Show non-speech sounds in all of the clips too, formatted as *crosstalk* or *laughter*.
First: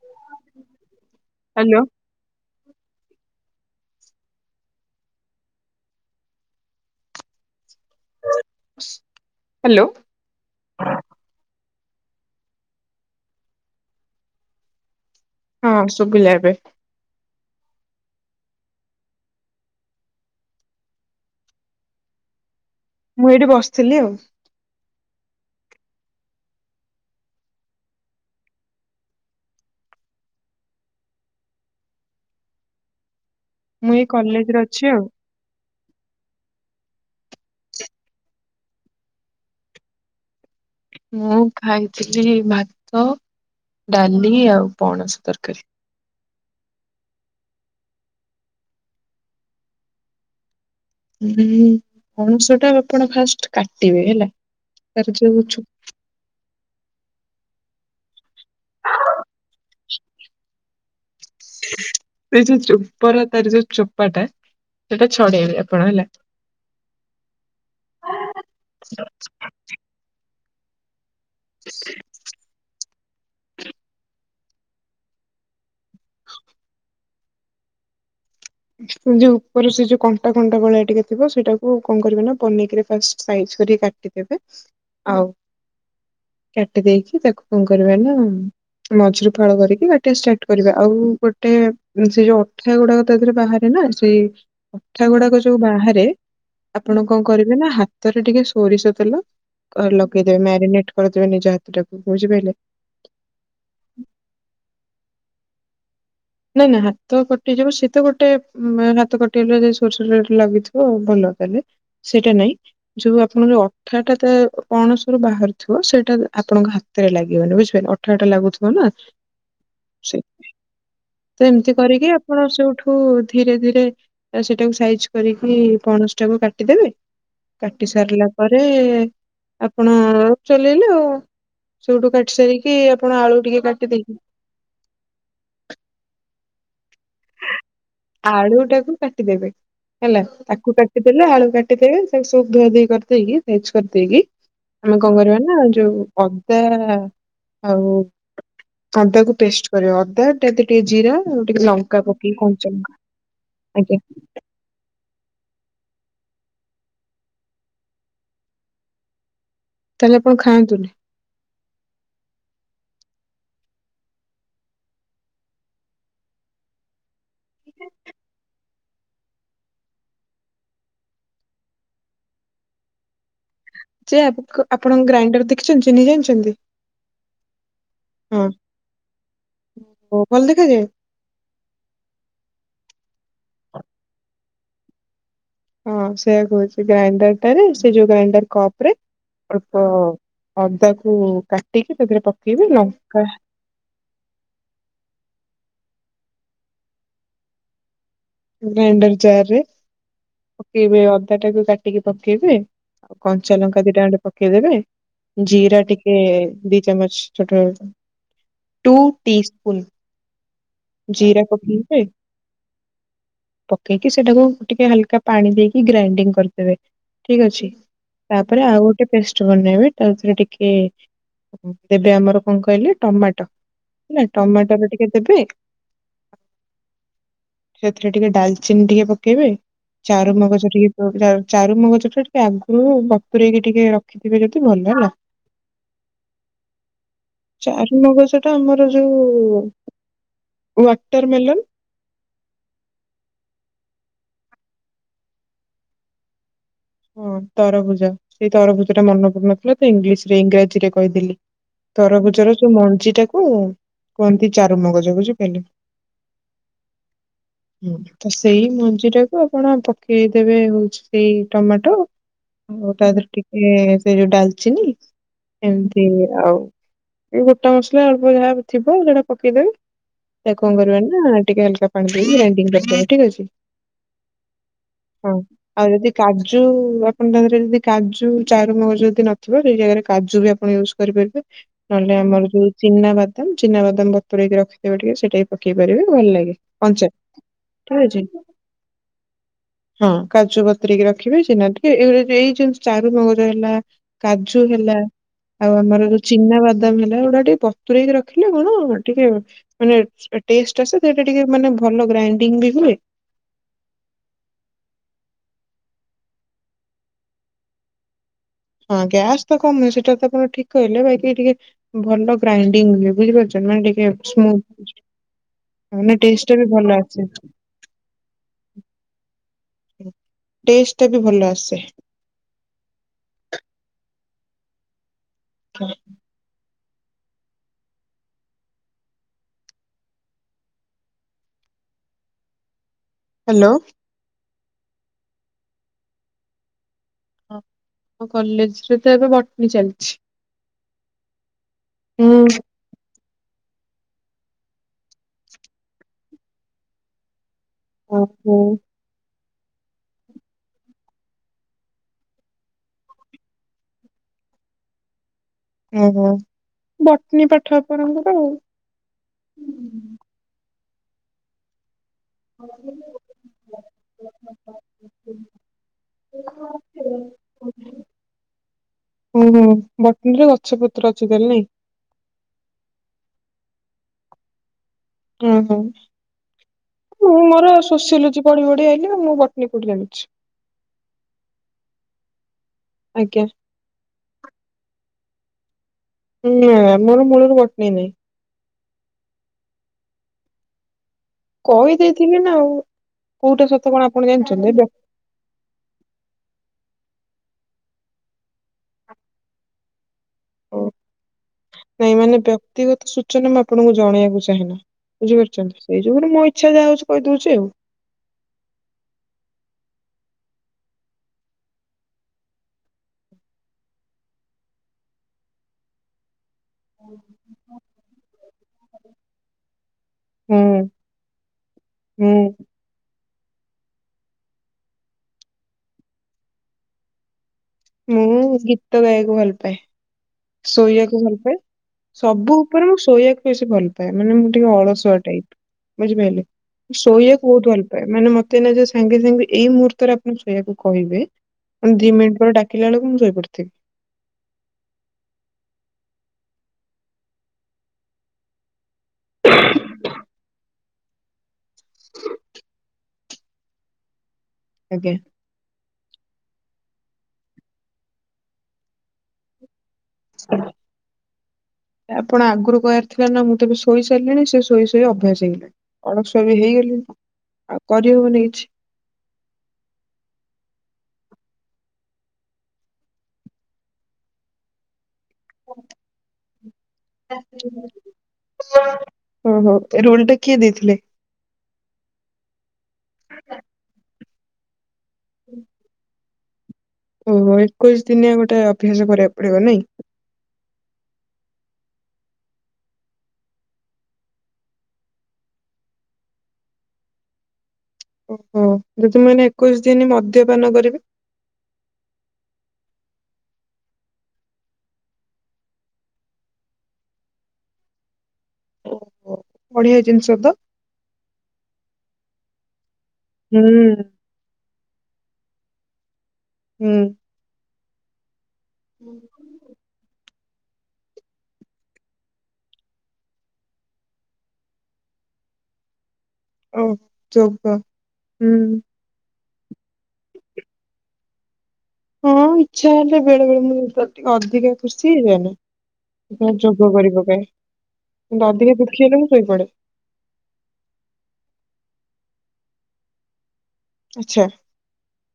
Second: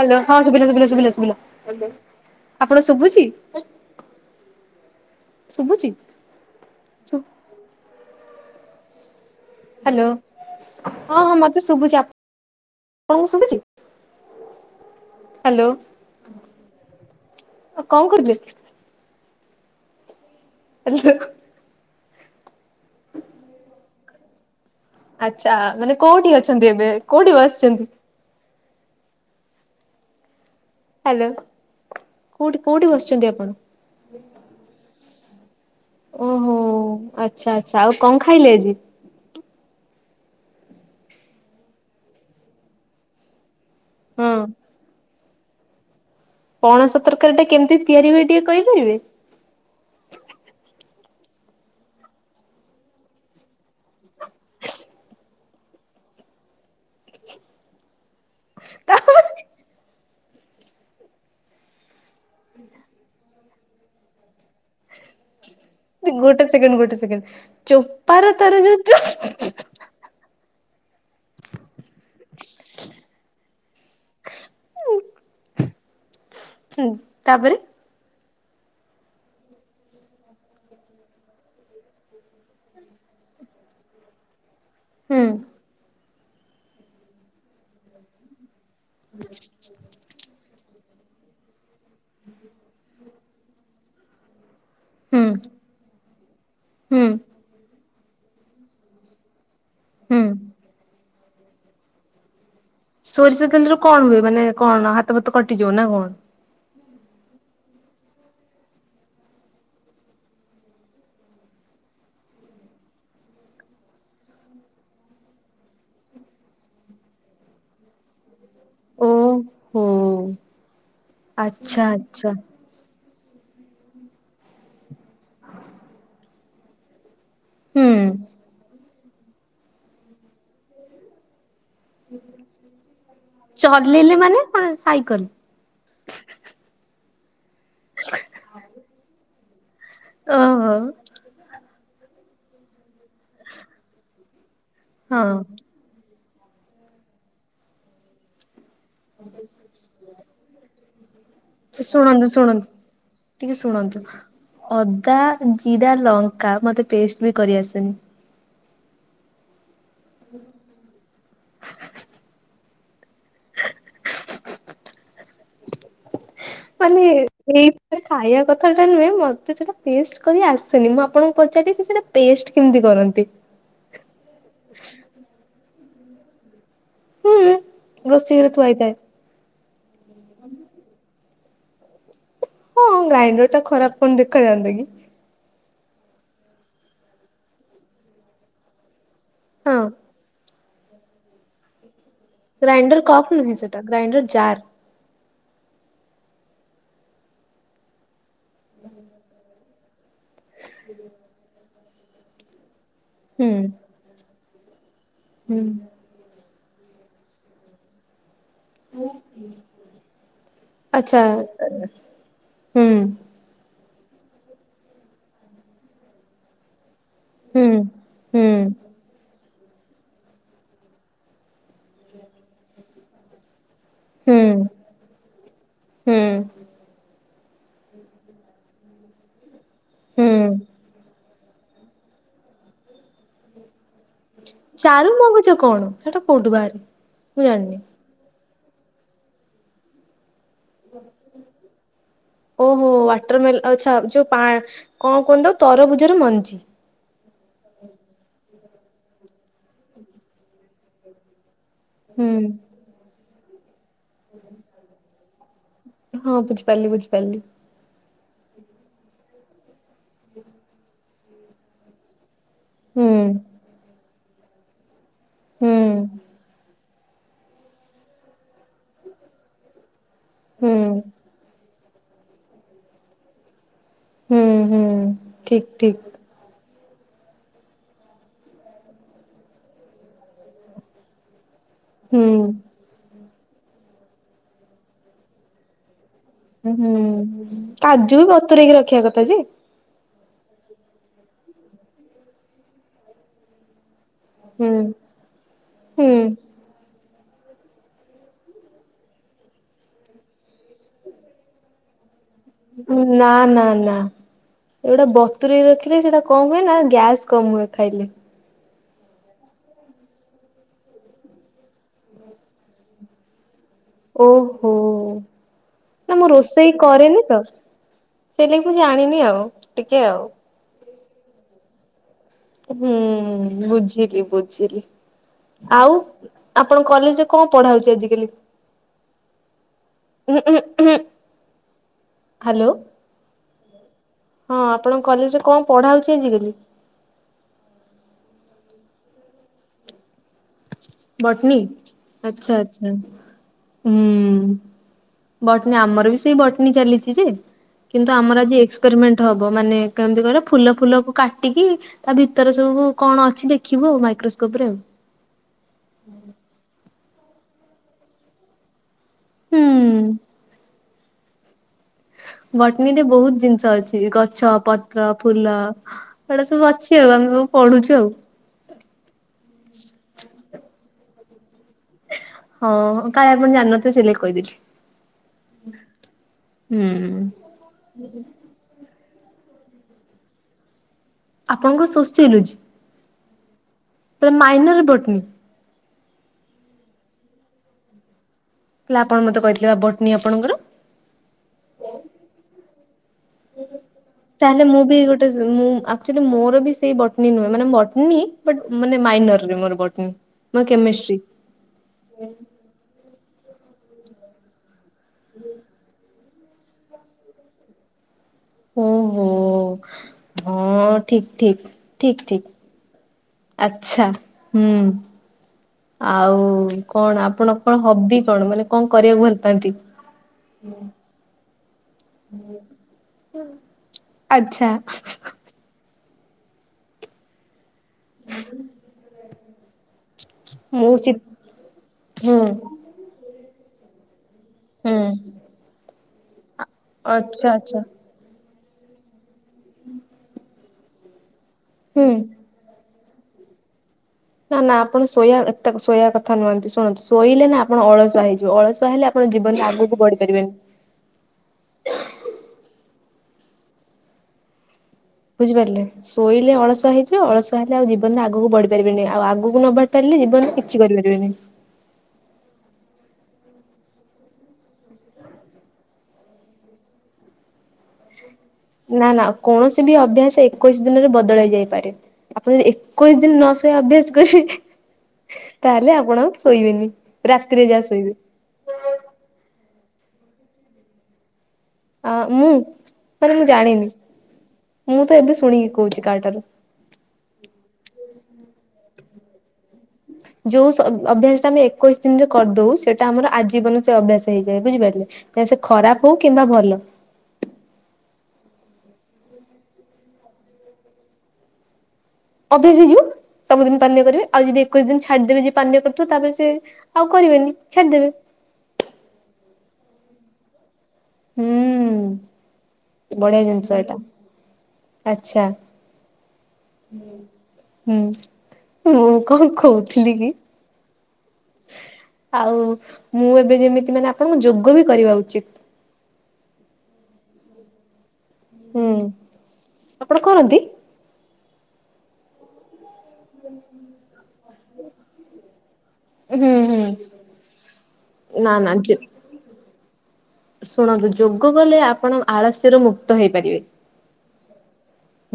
Hello ହଁ ଶୁଭିଲା ଶୁଭିଲା ସୁଭିଲା ହ୍ୟାଲୋ ଶୁଭିଲା। ଆପଣ ଶୁଭୁଚି ଶୁଭୁଚି ଶୁୁ ବ ହ୍ୟାଲୋ ହଁ ହଁ ମତେ ଶୁଭୁଛି ଆଣଙ୍କୁ ଶୁଭୁଛି? ହ୍ୟାଲୋ ହଁ ସବୁିଲା ଏବେ। ଆଉ କଣ କରୁଥିଲେ? *unintelligible* ମୁଁ ଏଇଠି ବସିଥିଲି ଆଉ। ଆଚଛା ମାନେ କୋଉଠି ଅଛନ୍ତି ଏବେ କୋଉଠି ବସିଛନ୍ତି? ହ୍ୟାଲୋ କୋଉଠି କୋଉଠି ବସିଛନ୍ତି ଆପଣ? ମୁଁ ଏଇ କଲେଜରେ ଅଛି ଆଉ। ଓହୋ ଆଚ୍ଛା ଆଛା ଆଉ କଣ ଖାଇଲେ ଆଜି? ମୁଁ ଖାଇଥିଲି ଭାତ ହଁ ଡାଲି ଆଉ ପଣସ ତର କାରି। ପଣସ ତରକାରୀଟା କେମିତି ତିଆରି ହୁଏ ଟିକେ କହିପାରିବେ? ହୁଁ ପଣସ ଟା ଆପଣ ଫାଷ୍ଟ କାଟିବେ ହେଲା। ତାରଯାଉଛୁ *inaudible* *unintelligible* ସେଇ ଯୋଉ ଚୋପର ତାର ଯୋଉ ଚୋପାଟା ସେଟା ଛଡେଇବେ। ଆପଣ ହେଲା। ଗୋଟେ ସେକେଣ୍ଡ ଗୋଟେ ସେକେଣ୍ଡ ଚୋପାର ତାର ଯୋଉ ଚୋ *inaudible* ଉଁ ଉ ତାପରେ। ଯୋଉ ଉପର ସେ ଯୋଉ କଣ୍ଟା କଣ୍ଟା ଗଳିଆ ଟିକେ ଥିବ ସେଇଟାକୁ କଣ କରିବେ ନା ପନୀକିରେ ଫାଷ୍ଟ ସାଇଜ ଛୁରୀ କାଟି ଦେବେ। ହୁଁ। କାଟି ଦେଇେଇକି ତାକୁ କଣ କରିବେନା ମଝିରୁ ଫାଳ କରିକି କାଟିଵା ଷ୍ଟାର୍ଟ କରିବା। ଆଉ ଗୋଟେ ସେ ଯୋଉ ଅଠିଆ ଗୁଡାକ ତା ଦେହରେ ବାହାରେ ନା ସେଇ ଅଠା ହୁଁ ଗୁଡାକ ଯୋଉ ବାହାରେ ଆପଣ ହୁଁ। କଣ କରିବେ ନା ହା ତରେ ଟିକେ ସୋରିଷ ତେଲ ଘରେ ହୁଁ ଲଗେଇଦେବେ ମ୍ୟାରିନେଟ କରିଦେବେ ନିଜ ହାତ ଟାକୁ ବୁଝିପାରିଲେ। ସୋରିଷ ଯୋ ନା କଣ। ନାଇଁ ନାଇଁ ହାତ କଟିଯିବ ସେତ ଗୋଟେ ହାତ କଟିଗଲେ ସୋରିଷ ନେଟ ଲାଗିଥିବ ଭଲ ତାହେଲେ। ସେଇଟା ନାଇଁ ଯୋଉ ଆପଣ ଯୋଉ ଅଠାଟାଟା ପଣସରୁ ବାହାରିଥିବ ସେଇଟା ଆପଣ ହାତରେ ଲାଗିବନି ବୁଝିଲେ ଅଠାଅଠା ଲାଗୁ ହଁ ନା ଓହୋ ସେ ତ ଏମିତି ଆଚ୍ଛା କରିକି ଆଚ୍ଛା। ଆପଣ ସେଉଠୁ ଧୀରେ ଧୀରେ ସେଟାକୁ ସାଇଜ କରିକି ପଣସଟାକୁ କାଟିଦେବେ। କାଟି ହୁଁ ସାରିଲା ପରେ ଆପଣ ଚଲେଇଲେ ଆଉ। ସେଉଠୁ କାଟି ସାରିକି ଆପଣ ଆଳୁ ଟିକେ ଚଲେଇଲେ କାଟିଦେଇ। ମାନେ କଣ ସାଇକଲ *inaudible* ଆଳୁଟାକୁ କାଟିଦେବେ ହେଲା ତାକୁ ଓହୋ। କାଟିଦେଲେ ଆଳୁ କାଟିଦେବେ ତାକୁ ସବୁ ଧୁଆ ଧୁଇ କରିଦେଇକି ଭେଜ କରିଦେଇକି ଆମେ କଣ କରିବା ହଁ ନା ଯୋଉ ଅଦା ଆଉ। ଅଦାକୁ ଟେଷ୍ଟ କରିବା ଅଦାଟା ଟିକେ ଜିରା ଟିକେ ଲଙ୍କା ଶୁଣନ୍ତୁ ପକେଇ ଶୁଣନ୍ତୁ କଞ୍ଚା ଟିକେ ଆଜ୍ଞା ଶୁଣନ୍ତୁ ଅ ଙ୍କା ଜିରା ଲଙ୍କା ମତେ ପେଷ୍ଟ ବି କରି ଆସେନି। ତାହେଲେ ଆପଣ ଖାଆନ୍ତୁନି। ମାନେ ଏଇଟା ଖାଇବା କଥାଟା ନୁହେଁ ମତେ ସେଟା ପେଷ୍ଟ କରି ଆସନି ମୁଁ ଆପଣଙ୍କୁ ସେଠି ସେ ପୁରା ପେଷ୍ଟ କେମିତି କରନ୍ତି? ଯେ ଆପ ଆପଣ ଗ୍ରାଇଣ୍ଡର ଦେଖିଛନ୍ତି ଚିହ୍ନି ଜାଣିଛନ୍ତି? ହୁଁ ରୋଷେଇ ଘରେ ଥୁଆଇଥାଏ। ଓଃ ଭଲ ଦେଖା ଯାଏ? ହଁ ଗ୍ରାଇଣ୍ଡରଟା ଖରାପ କଣ ଦେଖାଯାନ୍ତା କି? ହଁ ସେଇଆ କହୁଛି ଗ୍ରାଇଣ୍ଡରଟାରେ ସେ ଯୋଉ ଗ୍ରାଇଣ୍ଡର କପରେ ହଁ ଅଳ୍ପ ଅଦାକୁ କାଟିକି ତା ଦେହେରେ ପକେଇବି ଗ୍ରାଇଣ୍ଡର ଲଙ୍କା କପ୍ ନୁହେଁ ସେଟା ଗ୍ରାଇଣ୍ଡର ଜାର୍ ଗ୍ରାଇଣ୍ଡର ଜାରରେ ପକେଇବେ ଅଦାଟାକୁ କାଟିକି ପକେଇବେ ଆଉ ହୁଁ କଞ୍ଚା ଲଙ୍କା ଦିଟା ଖଣ୍ଡେ ପକେଇଦେବେ ହୁଁ। ଜିରା ଟିକେ ଦି ଚାମଚ ଛୋଟ ଛୋଟ ଟୁ ଟି ସ୍ପୁନ୍ ଆଚ୍ଛା ଜିରା ପକେଇବେ ହୁଁ ପକେଇକି ସେଇଟାକୁ ଟିକେ ହାଲକା ପାଣି ଦେଇକି ଗ୍ରାଇଣ୍ଡିଙ୍ଗ କରିଦେବେ। ଠିକ ହୁଁ ଅଛି। ହୁଁ ତାପରେ ଆଉ ଗୋଟେ ପେଷ୍ଟ *unintelligible* ତାଦେହେରେ ଟିକେ ଦେବେ ଆମର କଣ କହିଲେ ଟମାଟ। ହେଲା ହୁଁ। ଟମାଟୋରୁ ଟିକେ ଦେବେ ହୁଁ ଆ ସେଥିରେ ଟିକେ ଡାଲଚିନି ଟିକେ ପକେଇବେ। ହୁଁ ଚାରୁମଗଜ ଟିକେ ପ ଚା-ଚାରୁମଗଜଟା ଟିକେ ଆଗୁରୁ ବତୁରେଇକି ଟିକେ ରଖିଥିବେ ଯଦି ଭଲ। ହେଲା ଚାରୁମଗଜ କଣ? ସେଇଟା କୋଉଠୁ ବାହାରେ? ମୁଁ ଜାଣିନି। ତ ଆମର ଯୋଉ ୱାଟର ମେଲନ? ଓହୋ ୱାଟର ମେଲ ଆଚ୍ଛା ଯୋଉ ପା କଣ କୁହନ୍ତି ତ ତରଭୁଜର ମଞ୍ଜି। ହଁ ତରଭୁଜ। ସେଇ ତରଭୁଜଟା ମନ ପଡ଼ୁନଥିଲା ତ ଇଂଲିଶରେ ଇଂରାଜୀରେ କହିଦେଲି। ହୁଁ। ତରଭୁଜର ଯୋଉ ମଞ୍ଜିଟାକୁ କୁହନ୍ତି ଚାରୁମଗଜ ବୁଝିପାରିଲେ। ହଁ ବୁଝିପାରିଲି ବୁଝିପାରିଲି ହୁଁ। ତ ସେଇ ମଞ୍ଜିଟାକୁ ଆପଣ ପକେଇଦେବେ ହଉଛି ସେଇ ଟମାଟୋ ଆଉ ତା ହୁଁ ଦେହେରେ ଟିକେ ସେ ଯୋଉ ଡାଲଚିନି ହୁଁ ଏମିତି ଆଉ ଏଇ ଗୋଟା ମସଲା ଅଳ୍ପ ଯାହା ଥିବ ସେଇଟା ପକେଇଦେବେ ତାକୁ ହୁଁ। କଣ କରିବା ନା ଟିକେ ହାଲକା ପାଣି ଦେଇକି ଗ୍ରାଇଣ୍ଡିଙ୍ଗ କରିଦେବେ ଠିକ ଅଛି। ହୁଁ ହୁଁ ହଁ। ଠିକ ଆଉ ଯଦି ଠିକ। କାଜୁ ଆପଣ ତା ଦେହରେ ଯଦି କାଜୁ ଚାରୁମଗଜ ଯଦି ନଥିବ ସେଇ ଜାଗାରେ କାଜୁ ବି ଆପଣ ୟୁଜ୍ କରିପାରି *unintelligible* ନହେଲେ ହୁଁ। ଆମର ଯୋଉ ଚିନାବାଦାମ ଚିନାବାଦାମ ବତୁରେଇକି ରଖିଥିବେ ଟିକେ ସେଇଟା ବି ପକେଇପାରିବେ। ହୁଁ କାଜୁ ଅଛି ବି ବତୁରେଇକି ରଖିବା କଥା ଯେ। ହଁ କାଜୁ ବତୁରେଇକି ରଖିବେ ସିନା ଟିକେ ଏଗୁଡା ଯଦି ଏଇ ଜିନିଷ ଚାରୁମଗଜ ହେଲା କାଜୁ ହୁଁ। ହେଲା ଆଉ ଆମର ଯୋଉ ହୁଁ ଚିନାବାଦାମ ହେ ସେଗୁଡ଼ା ଟିକେ ବତୁରେଇକି ରଖିଲେ କଣ ଟିକେ ମାନେ ଟେଷ୍ଟ ଆସେ ସେଇଟା ଟିକେ ମାନେ ଭଲ ଗ୍ରାଇ ନା ନା ନା ଏଗୁଡା ବ ବତୁରେଇକି ରଖିଲେ ସେଇଟା କଣ ହୁଏ ନା ଗ୍ୟାସ୍ କମ୍ ହୁଏ ଖାଇଲେ। ହଁ ଗ୍ୟାସ୍ ତ କମ୍ ହୁଏ ସେଇଟା ତ ଆପଣ ଠିକ କହିଲେ ବାକି ଟିକେ ଭଲ ଗ୍ରାଇଣ୍ଡିଙ୍ଗ ହୁଏ ବୁଝିପାରୁଚ୍ *unintelligible* ଟିକେ ସ୍ମୁ ଓହୋ ନା ନାଇ ମୁଁ ଟେଷ୍ଟଟା ବି ରୋଷେଇ ଭଲ କରେନି ଆସେ। ତ। ସେଇ ଲାଗି ଜାଣିନି ଆଉ ଟିକେ ଆଉ। ମତେ ବି ଭଲ ଆସେ। ହୁଁ ବୁଝିଲି ବୁଝିଲି ଆଉ ଆପଣଙ୍କ କଲେଜରେ କଣ ପଢ଼ା ହଉଛି ଆଜିକାଲି? ଉଁ ଉଁ ହୁଁ ହାଲୋ। ହାଲୋ। ହଁ ଆପଣଙ୍କ କଲେଜରେ କଣ ପଢ଼ା ହଉଛି ଆଜିକାଲି? ହଁ ଆମ କଲେଜରେ ତ ଏବେ ବଟନୀ ଚାଲିଛି। ବଟନୀ ଆଚ୍ଛା ହୁଁ ଆଚ୍ଛା। ହୁଁ ବଟନୀ ଆମର ବି ସେଇ ବଟନୀ ଚାଲିଛି ଯେ। କିନ୍ତୁ ଆମର ଓହୋ ଆଜି ଏକ୍ସପେରିମେଣ୍ଟ ହ ବ ମାନେ କେମତି କହିଲ ଫୁଲ ଫୁଲକୁ କାଟିକି ତା ଭିତରେ ସବୁ କଣ ଅଛି ଦେଖିବୁ ଆଉ ମାଇକ୍ରୋସ୍ ସ୍କୋପରେ ଆଉ ଓହୋ ବଟନୀ ପାଠ ଆପଣଙ୍କର ଆଉ। ହୁଁ। ବଟଣୀ ରେ ବହୁତ ଜିନିଷ ଅଛି ଗଛ ପତ୍ର ଆଉ ଫୁଲ ଏଗୁଡ଼ା ସବୁ ଅଛି ଆଉ ଆମକୁ ପଢ଼ୁଛୁ ଆଉ। ଓହୋ ବଟନୀରେ ଗଛ ପତ୍ର ଅଛି ତାହେଲେ ନାଇଁ। ହଁ କାଳେ ଆପଣ ଜାଣିନଥିବ ସେଇ ଲାଗି କହିଦେଲି। ହୁଁ ହୁଁ ହୁଁଁ ମୋର ଶୋଷିଲୁଚ ପଢି ବଢି ଆଇିଲ ମୁଁ ବଟନୀ କୋଉଠି ଜାଣିଛି? ଆପଣଙ୍କର ଶୋଷିଓଲୋଜି। ଆଜ୍ଞା। ତାେ ମାଇନର ବଟନି। ହୁଁ ମର ମୂଳ ରୁ ବଟିନ ନାହିଁ । ହେଲା ଆପଣ ମତେ କହିଥିଲେ ବଟନୀ ଆପଣଙ୍କର? କହିଦେଇଥିଲି ନା ଆଉ କୋଉଟା ସତ କଣ ଆପଣ ତାହେଲେ ଜାଣିଛନ୍ତି ମୁଁ ବି ବ୍ୟକ୍ତି ଗୋଟେ ମୁଁ ଆକୁଚୁଆଲି ମୋର ବି ସେଇ ବତ୍ ଟୀ ନୁହେଁ ମାନେ ବଟୀଟ ମାନେ ମାଇନରରେ ମୋର ବଟନୀ । ଓ ନାଇଁ ମାନେ ବ୍ୟକ୍ତିଗତ ସୂଚନା ମା ଆପଣଙ୍କୁ ଜଣେଇବାକୁ ଚାହେନା ବୁଝିପାରୁଛନ୍ତି? ସେଇ ଯୁଗୁରୁ ମୋ ଇଚ୍ଛା ଯାହା ହଉଛି କହିଦଉଛି ଆଉ । ଓହୋ ହଁ ଠିକ ଠିକ ଠିକ ଠିକ। ଆଛା ହୁଁ ଆଉ କଣ ଆପଣ କଣ ହବି କଣ ମାନେ କଣ କରିବାକୁ ଭଲ ପାନ୍ତି? ହୁଁ ହୁଁ ଆଚ୍ଛା ହୋ ହୋ ମୁଁ ଗୀତ ଗାଇବାକୁ ଭଲ ପାଏ । ମୁଁ ଚି ଶୋଇବାକୁ ଭଲ ପାଏ ହୁଁ ସବୁ ଉପରେ ମୁଁ ଶୋଇବାକୁ ବେଶୀ ଭଲ ପାଏ । ମାନେ ମୁଁ ଟିକେ ହୁଁ। ଅଳସୁଆ ଟାଇପ ବୁଝିପାଇଲେ? ଆଚ୍ଛା ଶୋଇବାକୁ ବହୁତ ଆଚ୍ଛା ଭଲ ପାଏ ମାନେ ମତେ ଜ ସାଙ୍ଗେ ସାଙ୍ଗେ ଏଇ ମୁହୂର୍ତ୍ତରେ ଆପଣ ଶୋଇବାକୁ କହିବେ ହୁଁ। ଦି ମିନିଟ୍ ପରେ ଡାକିଲା ବେଳକୁ ଶୋଇପଡ଼ିଥିବି । ନା ନା ଆପଣ ଶୋଇବା ଏତେ ଶୋଇବା କଥା ନୁହନ୍ତି ଶୁଣନ୍ତୁ ଶୋଇଲେ ନା ଆପଣ ଅଳସୁଆ ହେଇଯିବ ଅଳସୁଆ ହେଲେ ଆପଣ ଜୀବନରେ ଆଗକୁ ବଢି ପାରିବେନି । ହ *unintelligible* ଆଜ୍ଞା। ବୁଝିପାରିଲେ ଶୋଇଲେ ଅଳସୁଆ ହେଇିବ ଅଳସୁଆ ହେଲେ ଆଉ ଜୀବନରେ ଆଗକୁ ବଢି ପାରିବିନି ଆଉ ଆଗକୁ ନବାଢ ପାରିଲେ ଜୀବନ କିଛି କରିପାରିବେନି । ଆପଣ *inaudible* ଥିଲା ନା ମୁଁ ତେବେ ଶୋଇ ସାରିଲିଣି ସେ ଶୋଇ ଶୋଇ ଅଭ୍ୟାସ ହେଇଗଲାଣି ଅଳସଆ ବି ହେଇଗଲିଣି । ଆଉ କରିହବନି। କିଛି। ନା ନା କୌଣସି ବି ଅଭ୍ୟାସ ଏକୋଇଶି ଦିନରେ ବ ବଦଳି ଯାଇପାରେ ଆପଣ ଯଦି ଏକୋଇଶ ଦିନ ନ ଶୋଇ ଅଭ୍ୟାସ କରିବେ ତାହେଲେ ଆପଣ ଆଉ ଶୋଇବେନି ରାତିରେ ଯାହା ଶୋଇବେ । ଓହୋ ରୋଲ ଟା କିଏ ଦେଇଥିଲେ? ଆ ମୁଁ ମାନେ ମୁଁ ଜାଣିନି ମୁଁ ତ ଏବେ ଶୁଣିକି କହୁଛି କାହାଠାରୁ । ଓହୋ ଏକୋଇଶି ଦିନିଆ ଗୋଟେ ଅଭ୍ୟାସ କରିବାକୁ ପଡିବ ନାଇଁ? ଯୋଉ ଅଭ୍ୟାସ ଟା ଆମେ ଏକୋଇଶ ଦିନରେ କରିଦଉ ସେଇଟା ଆମର ଆଜୀବନ ସେ ଅଭ୍ୟାସ ହେଇଯାଏ ବୁଝିପାରିଲେ ଖରାପ ହଉ କିମ୍ବା ଭଲ । ହ ଯେ ତୁମେ ମାନେ ଏକୋଇଶି ଦିନ ମଦ୍ୟପାନ କରିବେ? ଶେସେ ହେଇଯିବ। ସବୁଦିନ ପାନୀୟ କରିବେ ଆଉ ଯଦି ଏକୋଇଶି ଦିନ ଛାଡିଦେବେ ଯେ ପାନୀୟ କରୁଥିବ ତାପରେ ସେ ଆଉ କରିବେନି ଛାଡିଦେବେ । *inaudible* ୟେ ଜିନିଷ ତ? ହୁଁ ବଢିଆ ଜିନିଷ ଏଇଟା ହୁଁ ଆଛା । ହୁଁ। ହୁଁ ମୁଁ କଣ କହୁଥିଲି କି? ଆଉ ମୁଁ ଏବେ ଯେମିତି ମାନେ ଆପଣଙ୍କୁ ଯୋଗ ବି କରିବା ଉଚିତ । ଓ ଯୋଗ ହୁଁ ଆପଣ କରନ୍ତି? ହଁ ଇଚ୍ଛା ହେଲେ ବେଳେ ବେଳେ ମୁ ଟିକେ ଅଧିକା ଖୁସି ହେଇଯାଏନା। ହୁଁ ହୁଁ ଯୋଗ କରିପକାଏ କିନ୍ତୁ ନା ନା ଅଧିକା ଯେ ଦୁଃଖୀ ହେଲେ ମୁଁ ଶୋଇପଡେ । ଶୁଣନ୍ତୁ ଯୋଗ କଲେ ଆପଣ ଆଳସ୍ୟର ମୁକ୍ତ ହେଇପାରିବେ । ଆଛା।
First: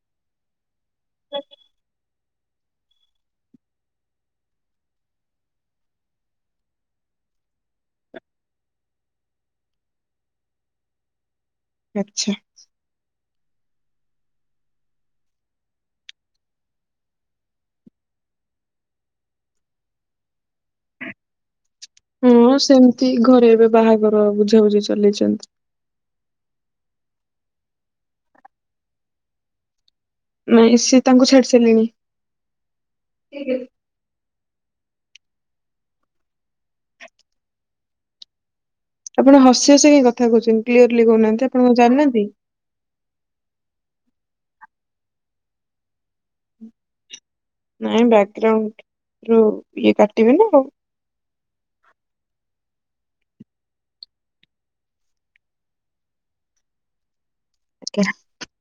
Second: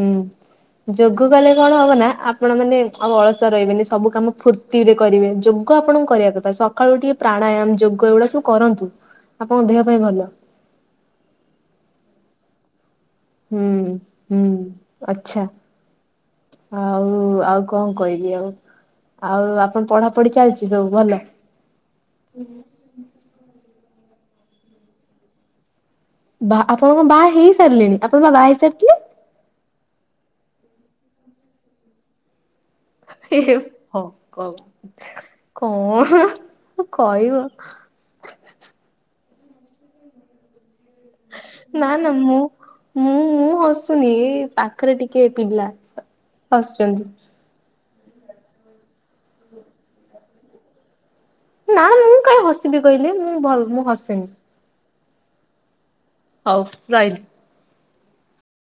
ହୁଁ ଯୋଗ କଲେ କଣ ହବ ନା? ଆପଣ ମାନେ ଆଉ ଅଳସୁଆ ରହିବେନି ସବୁ କାମ ଫୁର୍ତ୍ତି ରେ କରିବେ । ଯୋଗ ଆପଣ କରିବା କଥା ସକାଳୁ ଟିକେ ପ୍ରାଣ ପ୍ରାଣୟାମ ଯୋଗ ଏଗୁଡା ସବୁ କରନ୍ତୁ ଆପଣଙ୍କ ଦେହ ପାଇଁ ଭଲ । ଚ୍ଛେ। ହୁଁ ହୁଁ ଆଛା। ଆଉ ଆଉ କଣ କହିବି ଆଉ ଆଉ ଆପଣ ପଢାପଢି ଚାଲିଚି? ହଁ ସେମିତି ଘରେ ଏବେ ବାହାଘର ହ ବୁଝାବୁଝି ଚଲେଇଚନ୍ତି। ବା ଆପଣଙ୍କ ବା ହେଇସାରିଲେଣି ଆପଣଙ୍କ ବା ବାହା ହେଇସାରିଥିଲେ। ନାଇଁ ସିଏ ତାଙ୍କୁ ଛାଡି ଚାଲିଗଲେ। ଏ ହଁ । କ କଣ କହିବ? ଆପଣ ହସି ହସି କି କଥା କହୁଛନ୍ତି କ୍ଲିୟରଲି କହୁନାହାନ୍ତି ଆପଣ କଣ ନା ଜାଣିନାହାନ୍ତି? ଶୁନି ପାଖରେ ଟିକେ ପିଲା ହସୁଚନ୍ତି। ନାଇଁ ବ୍ୟାଗ୍ରାଉଣ୍ଡ ରୁ ଇଏ କାଟିବେ ନା ଆଉ ନା ମୁଁ କାହିଁ ହସିବି କହିଲେ ମୁଁ ଭଲ ମୁଁ ହସେନି। ହଉ ରହିଲି। ଆଜ୍ଞା।